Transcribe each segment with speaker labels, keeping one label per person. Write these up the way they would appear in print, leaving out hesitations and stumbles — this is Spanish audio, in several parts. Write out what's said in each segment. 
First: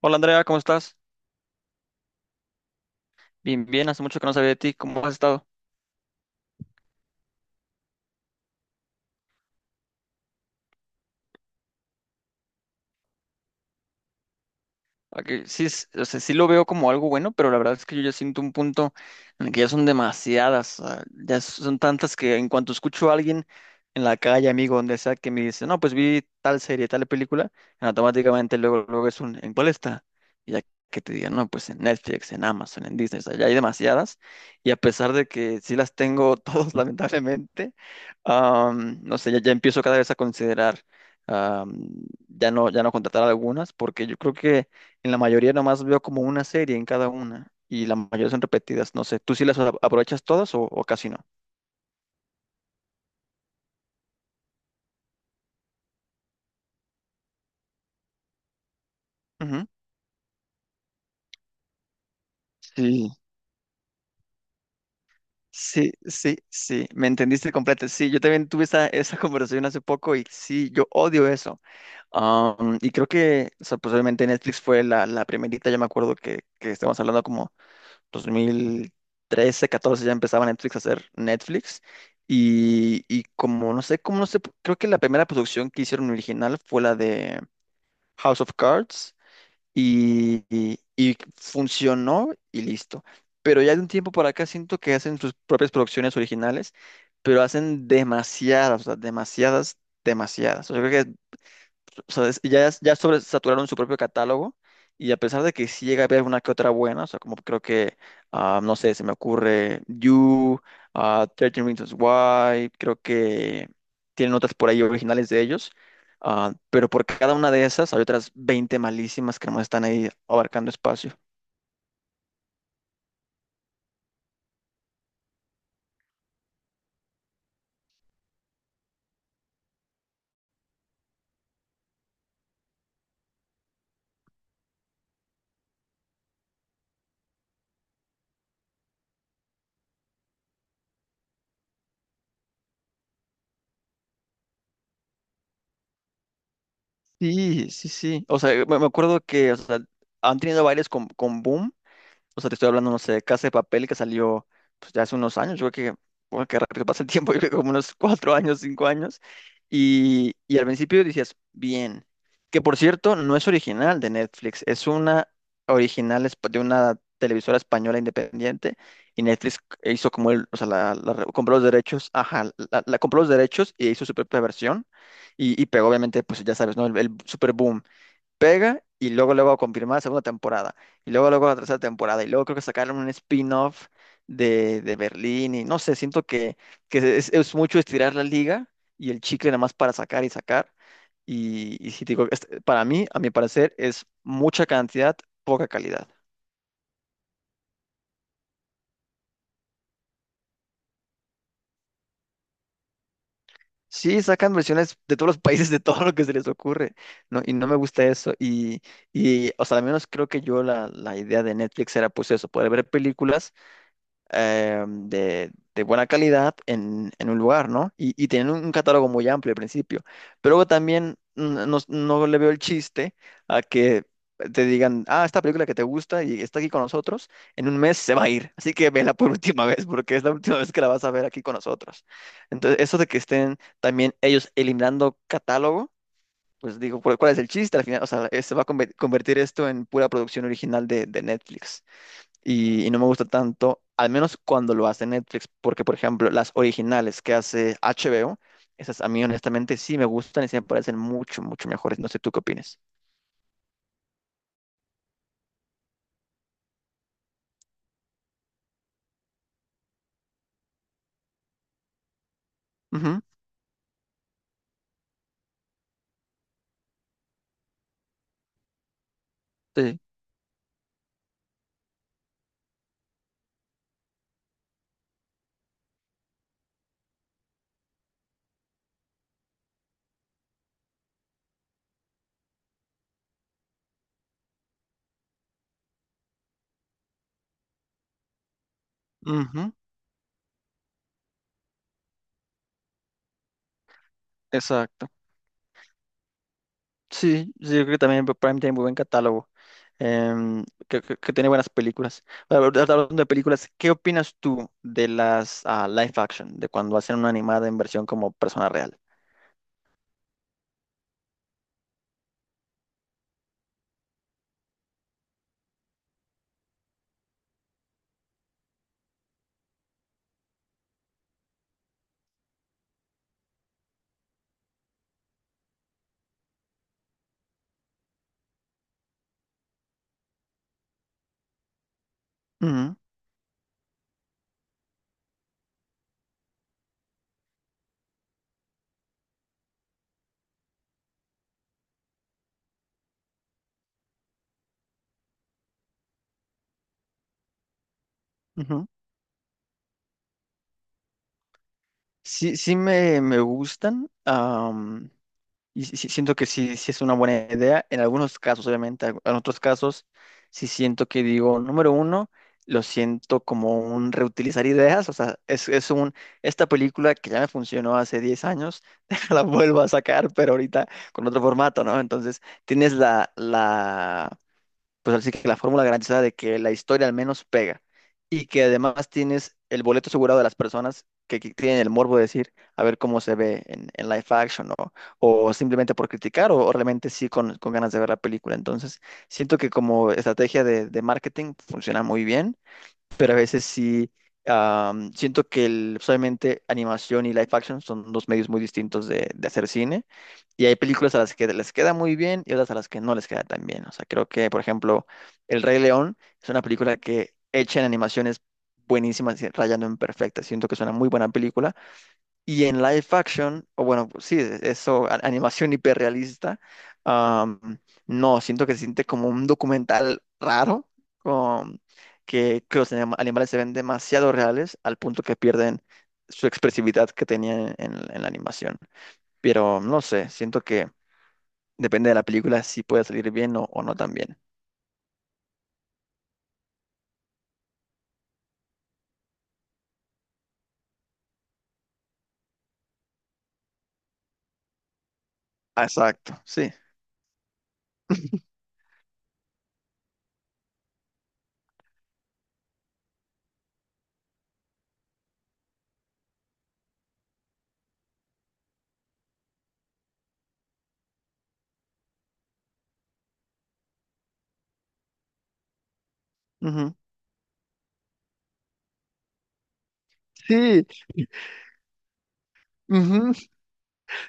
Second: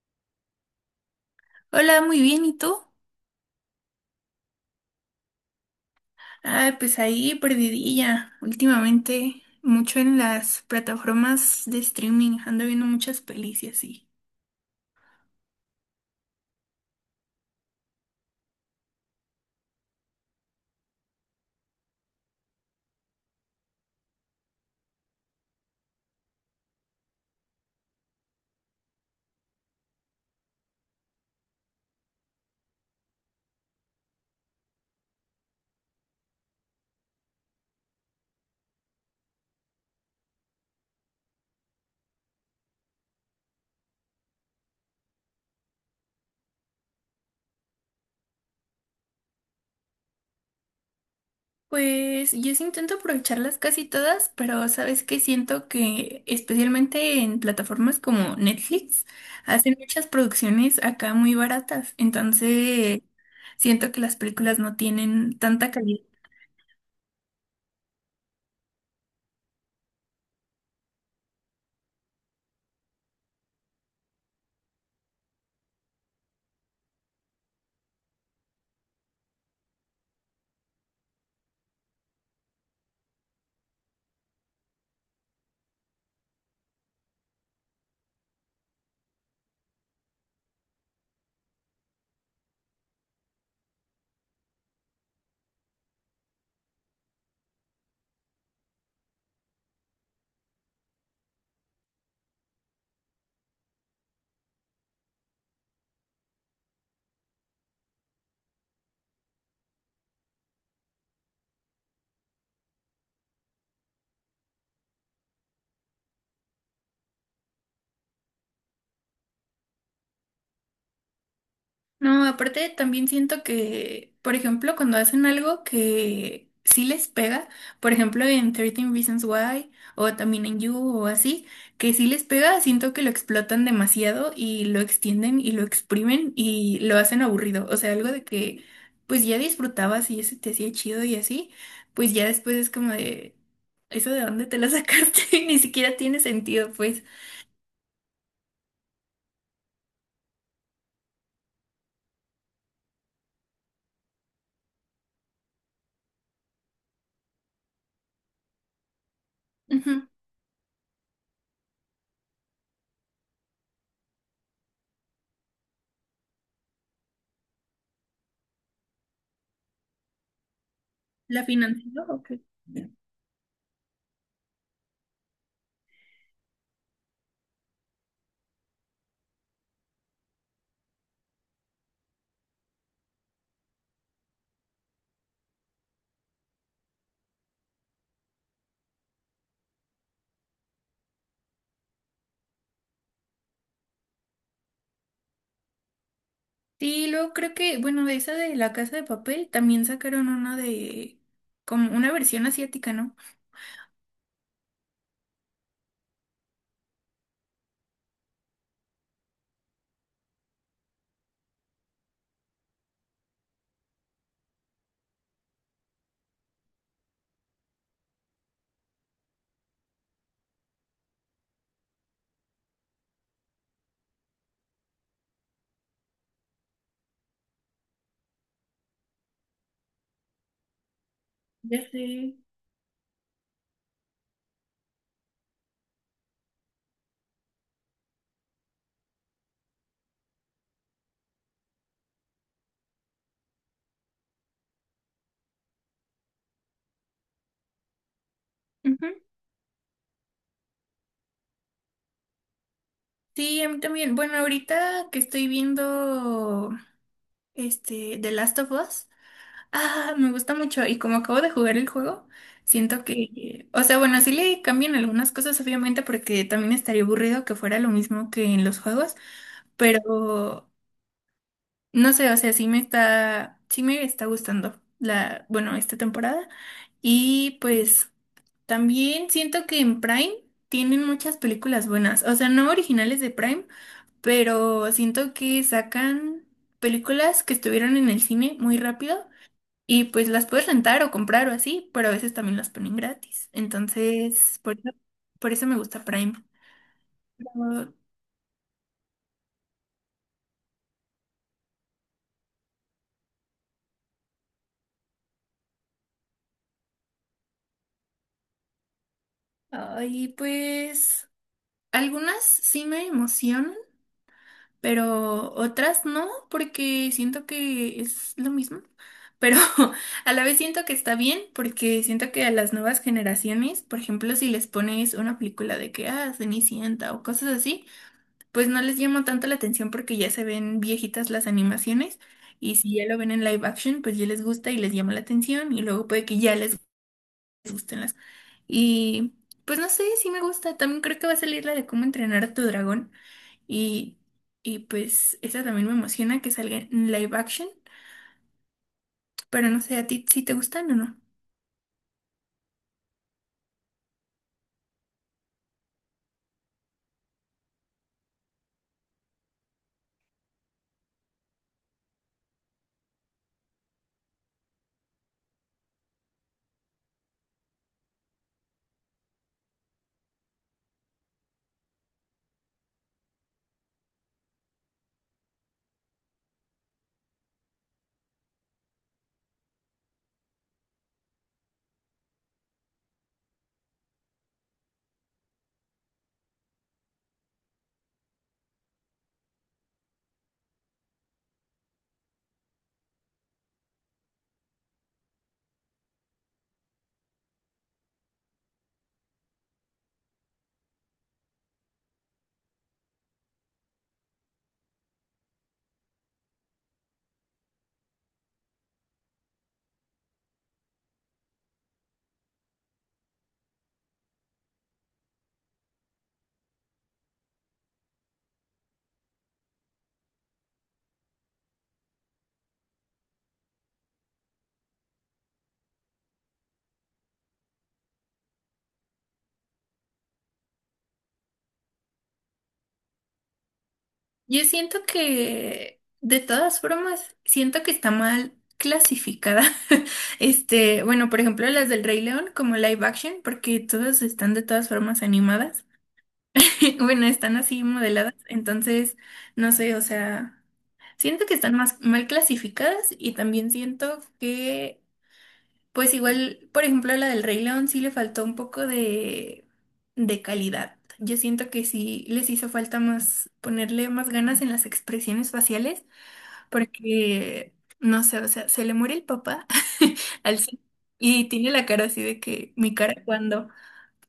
Speaker 1: Hola Andrea, ¿cómo estás?
Speaker 2: Hola, muy bien, ¿y tú?
Speaker 1: Bien, bien, hace mucho que no sabía de ti, ¿cómo has estado?
Speaker 2: Ah, pues ahí perdidilla. Últimamente, mucho en las plataformas de streaming, ando viendo muchas pelis y así.
Speaker 1: Ok, sí, o sea, sí lo veo como algo bueno, pero la verdad es que yo ya siento un punto en el que ya son demasiadas, o ya son tantas que en cuanto escucho a alguien en la calle, amigo, donde sea, que me dice, no, pues vi tal serie, tal película, automáticamente luego, luego ¿en cuál está? Y ya que te digan, no, pues en Netflix, en Amazon, en Disney, o sea, ya hay demasiadas, y a pesar de que sí las tengo todas, lamentablemente, no sé, ya empiezo cada vez a considerar, am, ya no, ya no contratar algunas, porque yo creo que en la mayoría nomás veo como una serie en cada una y la mayoría son repetidas. No sé, ¿tú sí las aprovechas todas o casi no?
Speaker 2: Pues yo sí intento aprovecharlas casi todas, pero sabes que siento que especialmente en plataformas como Netflix
Speaker 1: Ujú.
Speaker 2: hacen muchas producciones acá muy baratas, entonces
Speaker 1: Sí,
Speaker 2: siento que las películas no tienen tanta
Speaker 1: sí,
Speaker 2: calidad.
Speaker 1: sí, sí, me entendiste completo. Sí, yo también tuve esa conversación hace poco y sí, yo odio eso. Y creo que, o sea, pues obviamente Netflix fue la primerita. Yo me acuerdo que estamos hablando como 2013, catorce ya empezaba Netflix a hacer Netflix. Y como no sé, creo que la primera producción que hicieron original fue la de House of Cards y funcionó y listo. Pero ya de un tiempo para acá siento que hacen sus propias producciones originales, pero hacen demasiadas, o sea, demasiadas, demasiadas. O sea, creo que o sea, ya sobresaturaron su propio catálogo y a pesar de que sí llega a haber una que otra buena, o sea, como creo que, no sé, se me ocurre You, 13 Reasons Why, creo que tienen otras por ahí originales de ellos, pero por cada una de esas hay otras 20 malísimas que no están ahí abarcando espacio.
Speaker 2: No, aparte también siento que, por ejemplo, cuando hacen algo que sí les pega, por ejemplo en 13 Reasons Why o también en You o así, que sí les pega, siento que lo explotan demasiado y lo extienden y lo exprimen y lo hacen aburrido. O sea, algo de que pues ya disfrutabas y eso te hacía chido y así, pues ya después es como de, ¿eso de dónde te la sacaste? Ni siquiera tiene sentido, pues.
Speaker 1: Sí, sí, sí. O sea, me acuerdo que o sea, han tenido bailes con Boom. O sea, te estoy hablando, no sé, de Casa de Papel que salió pues, ya hace unos años. Yo creo que, bueno, qué rápido pasa el tiempo, yo creo que como unos 4 años, 5 años.
Speaker 2: Ujú.
Speaker 1: Y al principio decías, bien. Que por cierto, no es original de Netflix, es una original de una televisora española independiente. Y Netflix hizo como o sea, la
Speaker 2: ¿La
Speaker 1: compró los
Speaker 2: financió
Speaker 1: derechos,
Speaker 2: o qué?
Speaker 1: ajá, la compró los derechos y hizo su propia versión. Y pegó, obviamente, pues ya sabes, ¿no? El super pega y luego luego confirmar la segunda temporada y luego luego la tercera temporada y luego creo que sacaron un spin-off de Berlín y no sé, siento que es mucho estirar la liga y el chicle nada más para sacar y sacar y si te digo, este, para mí, a mi parecer, es mucha cantidad, poca calidad.
Speaker 2: Sí, luego creo que, bueno, de esa de La Casa de Papel también sacaron una de, como una versión asiática, ¿no?
Speaker 1: Sí, sacan versiones de todos los países, de todo lo que se les ocurre, ¿no? Y no me gusta eso. Y o sea, al menos creo que yo la idea de Netflix era pues eso, poder ver películas de buena calidad en un lugar, ¿no? Y tienen un catálogo muy amplio al principio. Pero luego también no, no le veo el chiste a que te digan, esta película que te gusta y está aquí con nosotros, en un mes se va a ir. Así que vela por última vez, porque es la última vez que la vas a ver aquí con
Speaker 2: Ya
Speaker 1: nosotros.
Speaker 2: sé.
Speaker 1: Entonces, eso de que estén también ellos eliminando catálogo. Pues digo, ¿cuál es el chiste al final? O sea, se va a convertir esto en pura producción original de Netflix y no me gusta tanto, al menos cuando lo hace Netflix, porque por ejemplo las originales que hace HBO, esas
Speaker 2: Ujú.
Speaker 1: a mí honestamente sí me gustan y sí me parecen mucho, mucho mejores. No sé tú qué opinas.
Speaker 2: Sí, a mí también. Bueno, ahorita que estoy viendo este The Last of Us, me gusta mucho. Y como acabo de jugar el juego, siento
Speaker 1: Ujú,
Speaker 2: que, o sea, bueno, sí le cambian algunas cosas, obviamente, porque también estaría aburrido que fuera lo mismo que en los juegos,
Speaker 1: sí,
Speaker 2: pero no sé, o sea, sí me está gustando la, bueno, esta temporada. Y pues también siento que en Prime tienen muchas películas buenas, o sea, no originales de Prime, pero siento que sacan películas que estuvieron en el cine muy rápido
Speaker 1: ujú,
Speaker 2: y pues las puedes rentar o comprar o así, pero a veces también las ponen gratis. Entonces,
Speaker 1: exacto.
Speaker 2: por eso me gusta Prime.
Speaker 1: Sí, sí, yo
Speaker 2: Pero,
Speaker 1: creo que también Prime tiene muy buen catálogo, que tiene buenas películas. Ahora, ahorita hablando de películas, ¿qué opinas tú de las live action, de cuando hacen una animada en versión como persona real?
Speaker 2: ay, pues algunas sí me emocionan, pero otras no, porque siento que es lo mismo. Pero a la vez siento que está bien, porque siento que a las nuevas generaciones, por ejemplo, si les pones una película de que, Cenicienta o cosas así, pues no les llama tanto la atención porque ya se ven viejitas las animaciones y si
Speaker 1: Ujú,
Speaker 2: ya lo ven en live action, pues ya les gusta y les llama la atención y luego puede que ya les gusten las. Y pues no sé, sí me gusta. También creo que va a salir la de cómo entrenar a tu dragón. Y, y pues esa también me emociona que salga en live action.
Speaker 1: ujú.
Speaker 2: Pero no sé, ¿a ti si te gustan o no?
Speaker 1: Sí, sí me gustan. Y sí siento que sí, sí es una buena idea. En algunos casos, obviamente, en otros casos, sí siento que digo, número uno, lo siento como un reutilizar ideas. O sea, es esta película que ya me funcionó hace 10 años, la vuelvo a sacar, pero ahorita con otro formato, ¿no? Entonces, tienes la pues así que la fórmula garantizada de que la historia al menos pega y que además tienes el boleto asegurado de las personas que tienen el morbo de decir a ver cómo se ve en live action, ¿no? O simplemente por criticar o realmente sí con ganas de ver la película. Entonces, siento que como estrategia de marketing funciona muy bien, pero a veces sí siento que pues, obviamente animación y live action son dos medios muy distintos de hacer cine, y hay películas a las que les queda muy bien y otras a las que no les queda tan bien. O sea, creo que, por ejemplo, El Rey León es una película que hecha en animaciones buenísimas, y rayando en perfecta. Siento que es una muy buena película, y en live action, o bueno, pues sí, eso, animación hiperrealista, am, no, siento que se siente como un documental raro, con, que los animales se ven demasiado reales al punto que pierden su expresividad que tenían en la animación. Pero no sé, siento que depende de la película si puede salir bien o no también.
Speaker 2: Yo siento que, de todas formas, siento que está mal clasificada. Este, bueno, por ejemplo, las del Rey León como live action, porque todas están de todas formas
Speaker 1: Ah,
Speaker 2: animadas.
Speaker 1: exacto, sí.
Speaker 2: Bueno, están así modeladas, entonces, no sé, o sea, siento que están más mal clasificadas y también siento que, pues igual, por ejemplo, a la del Rey León sí le faltó un poco de calidad. Yo siento que sí les hizo falta más ponerle más ganas en las expresiones faciales
Speaker 1: Ujú.
Speaker 2: porque, no sé, o sea, se le muere el papá al Sid
Speaker 1: Sí,
Speaker 2: y tiene la cara así de que mi cara
Speaker 1: ujú.
Speaker 2: cuando.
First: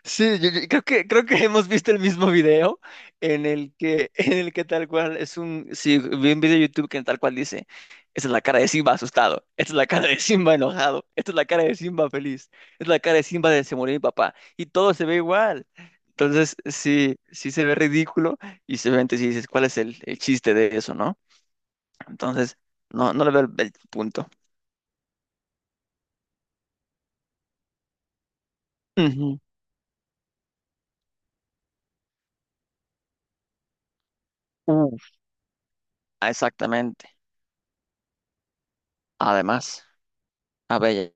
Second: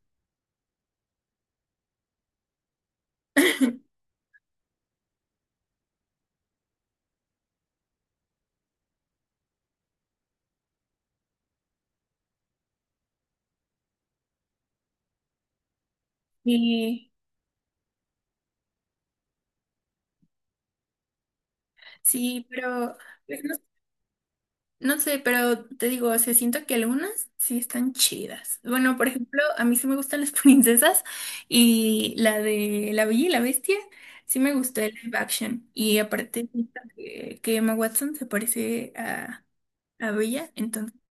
Speaker 1: Sí, yo creo que hemos visto el mismo video en el que en el que tal cual es un sí, vi un video de YouTube que tal cual dice, esta es la cara de Simba asustado, esta es la cara de Simba enojado, esta es la cara de Simba feliz, esta es la cara de Simba de se murió mi papá y todo se ve igual. Entonces,
Speaker 2: Y
Speaker 1: sí, sí se ve ridículo, y seguramente si dices, ¿cuál es el chiste de eso, no?
Speaker 2: sí,
Speaker 1: Entonces,
Speaker 2: pero...
Speaker 1: no le
Speaker 2: pues,
Speaker 1: veo el punto.
Speaker 2: no sé, pero te digo, o sea, siento que algunas sí están chidas. Bueno, por
Speaker 1: Ujú.
Speaker 2: ejemplo, a mí sí me gustan las princesas y la de La Bella y la Bestia, sí me gustó el
Speaker 1: Uf,
Speaker 2: live action. Y aparte, siento
Speaker 1: exactamente.
Speaker 2: que Emma Watson se parece
Speaker 1: Además,
Speaker 2: a Bella,
Speaker 1: a
Speaker 2: entonces
Speaker 1: ver,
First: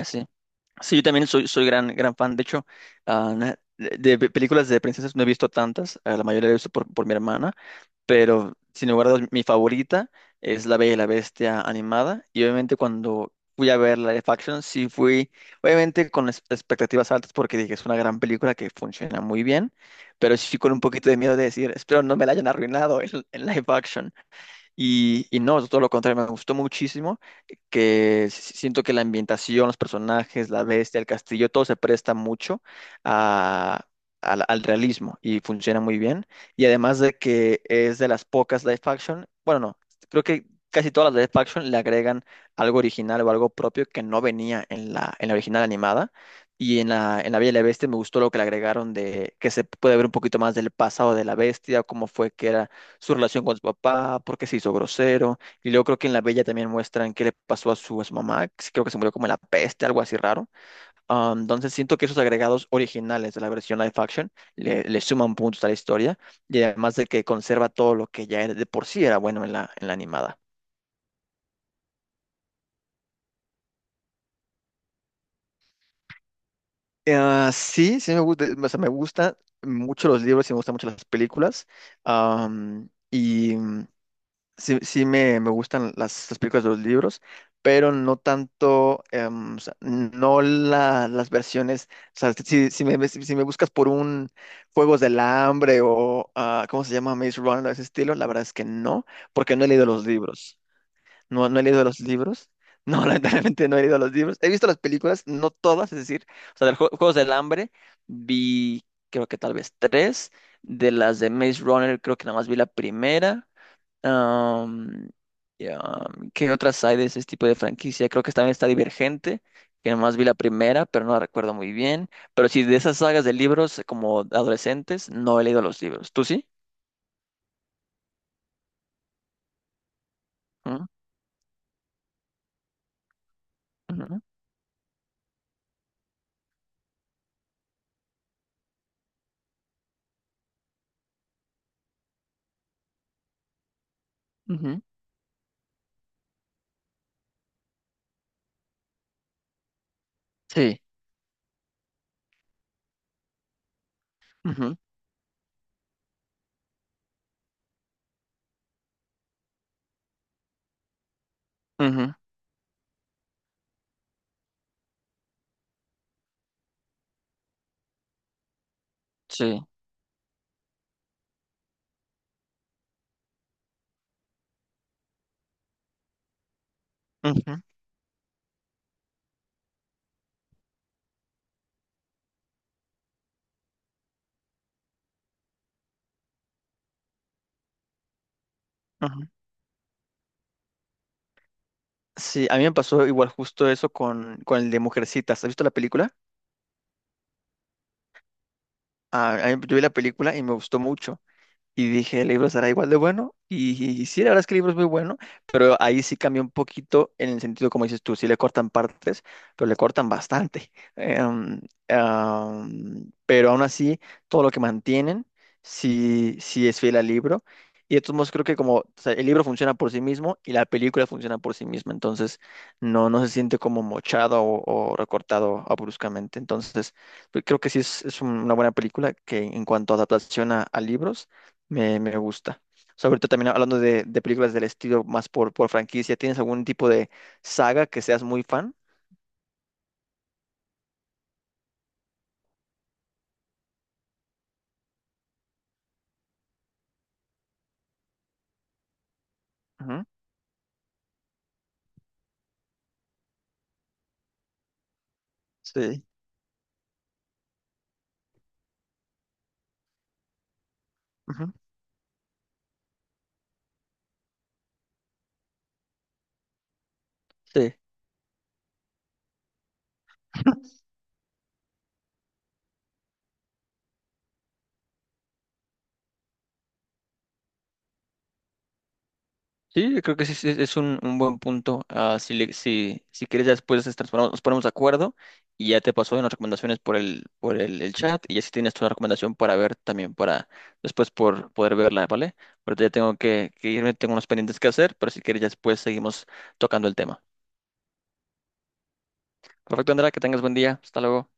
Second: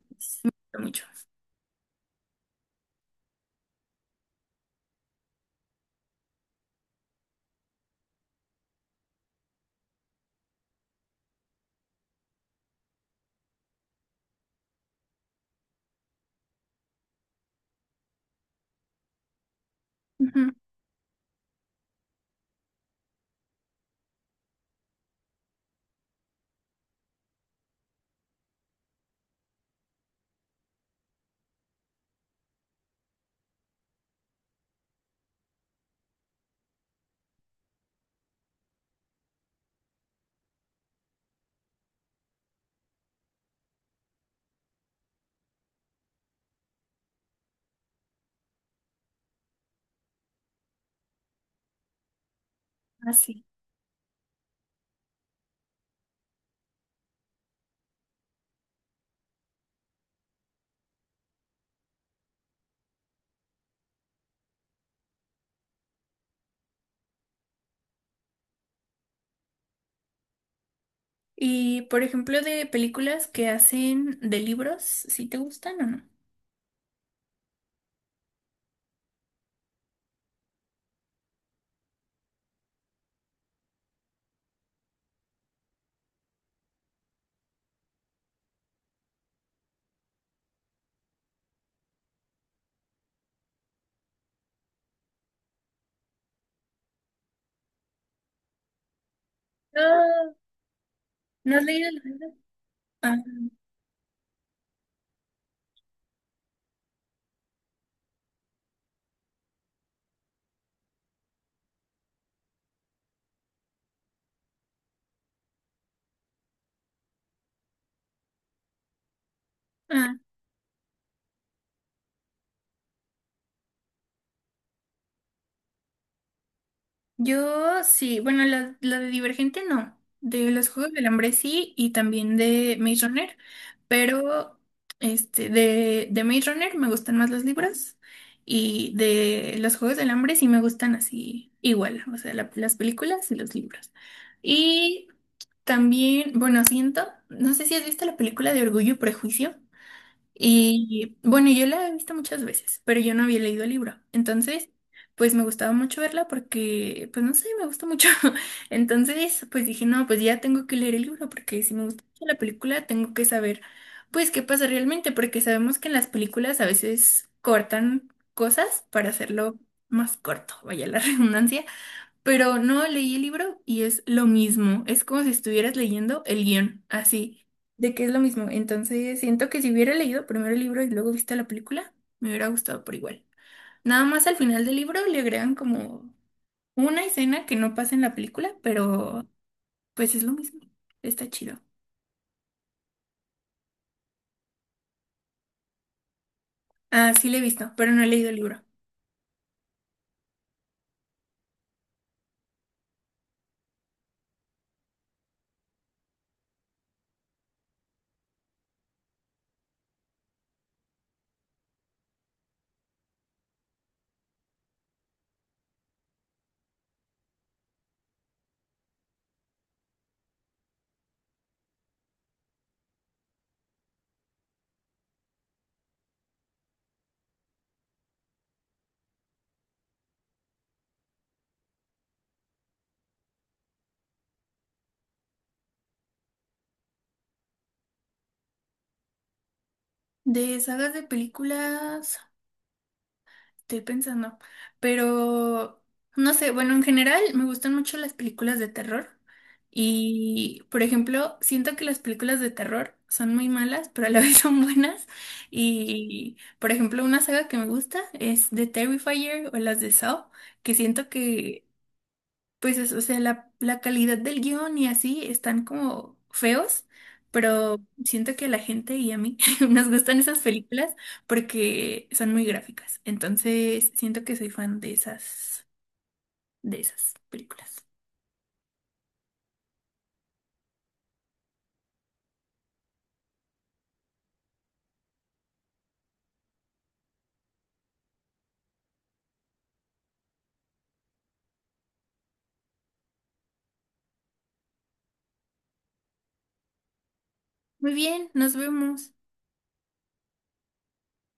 Speaker 2: me gusta
Speaker 1: sí, yo
Speaker 2: mucho.
Speaker 1: también soy, gran, gran fan. De hecho, de películas de princesas no he visto tantas. La mayoría la he visto por mi hermana. Pero, sin lugar a dudas, mi favorita es La Bella y la Bestia animada. Y obviamente cuando fui a ver la live action, sí fui, obviamente con expectativas altas porque dije, es una gran película que funciona muy bien. Pero
Speaker 2: Ujú.
Speaker 1: sí con un poquito de miedo de decir, espero no me la hayan arruinado en live action. Y no, todo lo contrario, me gustó muchísimo, que siento que la ambientación, los personajes, la bestia, el castillo, todo se presta mucho a- al realismo y funciona muy bien. Y además de que es de las pocas live action, bueno, no, creo que casi todas las live action le agregan algo original o algo propio que no venía en la original animada. Y en la Bella y la Bestia me gustó lo que le agregaron de que se puede ver un poquito más del pasado de la bestia, cómo fue que era su relación
Speaker 2: Así.
Speaker 1: con su papá, por qué se hizo grosero. Y luego creo que en La Bella también muestran qué le pasó a su mamá, que creo que se murió como en la peste, algo así raro. Ah, entonces siento que esos agregados originales de la versión live action le suman puntos a la historia, y además de que conserva todo lo que ya de por sí era bueno en la animada.
Speaker 2: Y por ejemplo, de películas que hacen de libros, ¿sí te gustan o no?
Speaker 1: Sí, sí me gusta, o sea, me gusta mucho los libros y me gustan mucho las películas. Y sí, sí me gustan las películas de los libros, pero no tanto, o sea, no las versiones, o sea, si me buscas por un Juegos del Hambre o, ¿cómo se llama? Maze Runner, ese estilo, la verdad es que no, porque no he leído los
Speaker 2: No,
Speaker 1: libros, no,
Speaker 2: ¿no
Speaker 1: no he
Speaker 2: has
Speaker 1: leído
Speaker 2: leído
Speaker 1: los
Speaker 2: los libros?
Speaker 1: libros. No,
Speaker 2: Ah,
Speaker 1: lamentablemente no he leído los libros. He visto las películas, no todas, es decir, o sea, de los Juegos del Hambre vi, creo que tal vez tres, de las de Maze Runner creo que nada más vi la primera, Am, y, ¿qué otras hay de ese tipo de franquicia? Creo que también está Divergente, que
Speaker 2: ah,
Speaker 1: nomás vi la primera, pero no la recuerdo muy bien. Pero sí, de esas sagas de libros como adolescentes, no he leído los libros. ¿Tú sí?
Speaker 2: Yo sí, bueno, la de Divergente no, de los
Speaker 1: Ujú,
Speaker 2: Juegos del Hambre sí y también de Maze Runner,
Speaker 1: ujú,
Speaker 2: pero este, de Maze Runner me gustan más los libros y de los Juegos del Hambre sí me gustan así igual, o sea, la- las películas y los libros.
Speaker 1: ujú.
Speaker 2: Y también, bueno, siento, no sé si has visto la película de Orgullo y Prejuicio.
Speaker 1: Sí.
Speaker 2: Y bueno, yo la he visto muchas veces, pero yo no había leído el libro. Entonces,
Speaker 1: Ujú,
Speaker 2: pues me gustaba mucho verla porque, pues no sé, me gusta mucho. Entonces, pues dije, no, pues ya tengo que leer el libro porque si me gusta
Speaker 1: ujú.
Speaker 2: mucho la película, tengo que saber, pues, qué pasa realmente, porque sabemos que en las películas a veces cortan cosas para hacerlo
Speaker 1: Sí.
Speaker 2: más corto, vaya la redundancia. Pero no leí el libro y es lo mismo. Es como si estuvieras leyendo el guión, así,
Speaker 1: Ujú,
Speaker 2: de que es lo mismo. Entonces, siento que si hubiera leído primero el libro y luego visto la película, me hubiera gustado por igual. Nada más al final del libro le agregan como una escena que no pasa en la película, pero
Speaker 1: ujú.
Speaker 2: pues es lo mismo. Está chido.
Speaker 1: Sí, a mí me pasó igual justo eso con el de Mujercitas. ¿Has visto la película?
Speaker 2: Ah, sí, le he visto, pero no he leído el libro.
Speaker 1: Yo vi la película y me gustó mucho. Y dije, el libro será igual de bueno. Y sí, la verdad es que el libro es muy bueno, pero ahí sí cambió un poquito en el sentido, como dices tú, sí le cortan partes, pero le cortan bastante. Em, pero aún así, todo lo que mantienen, sí, sí es fiel al libro. Y de todos modos, creo que como o sea, el libro funciona por sí mismo y la película funciona por sí misma, entonces no, no se siente como mochado o, recortado bruscamente. Entonces, pues, creo que sí es una buena película que en cuanto a adaptación a libros me gusta. O sea, ahorita también hablando de películas del estilo más por franquicia, ¿tienes algún tipo de saga que seas muy fan?
Speaker 2: De sagas de películas. Estoy pensando, pero no sé, bueno, en general me gustan mucho las películas de terror
Speaker 1: Ujú,
Speaker 2: y, por ejemplo, siento que las películas de terror son muy malas, pero a la vez son buenas
Speaker 1: sí.
Speaker 2: y, por ejemplo, una saga que me gusta es The Terrifier o las de Saw, que siento
Speaker 1: Ujú,
Speaker 2: que pues es, o sea, la calidad del guión y así están como feos,
Speaker 1: sí.
Speaker 2: pero siento que a la gente y a mí nos gustan esas películas porque son muy gráficas. Entonces, siento que soy fan de esas películas.
Speaker 1: Sí, creo que sí, sí, es un buen punto. Si quieres, ya después nos nos ponemos de acuerdo y ya te paso las recomendaciones por el chat y así tienes tu recomendación para ver también para después por poder verla, ¿vale? Ahorita ya tengo que irme, tengo unos pendientes que hacer, pero si quieres, ya después seguimos tocando el tema.
Speaker 2: Muy bien, nos vemos.
Speaker 1: Perfecto, Andrea, que tengas buen día. Hasta luego.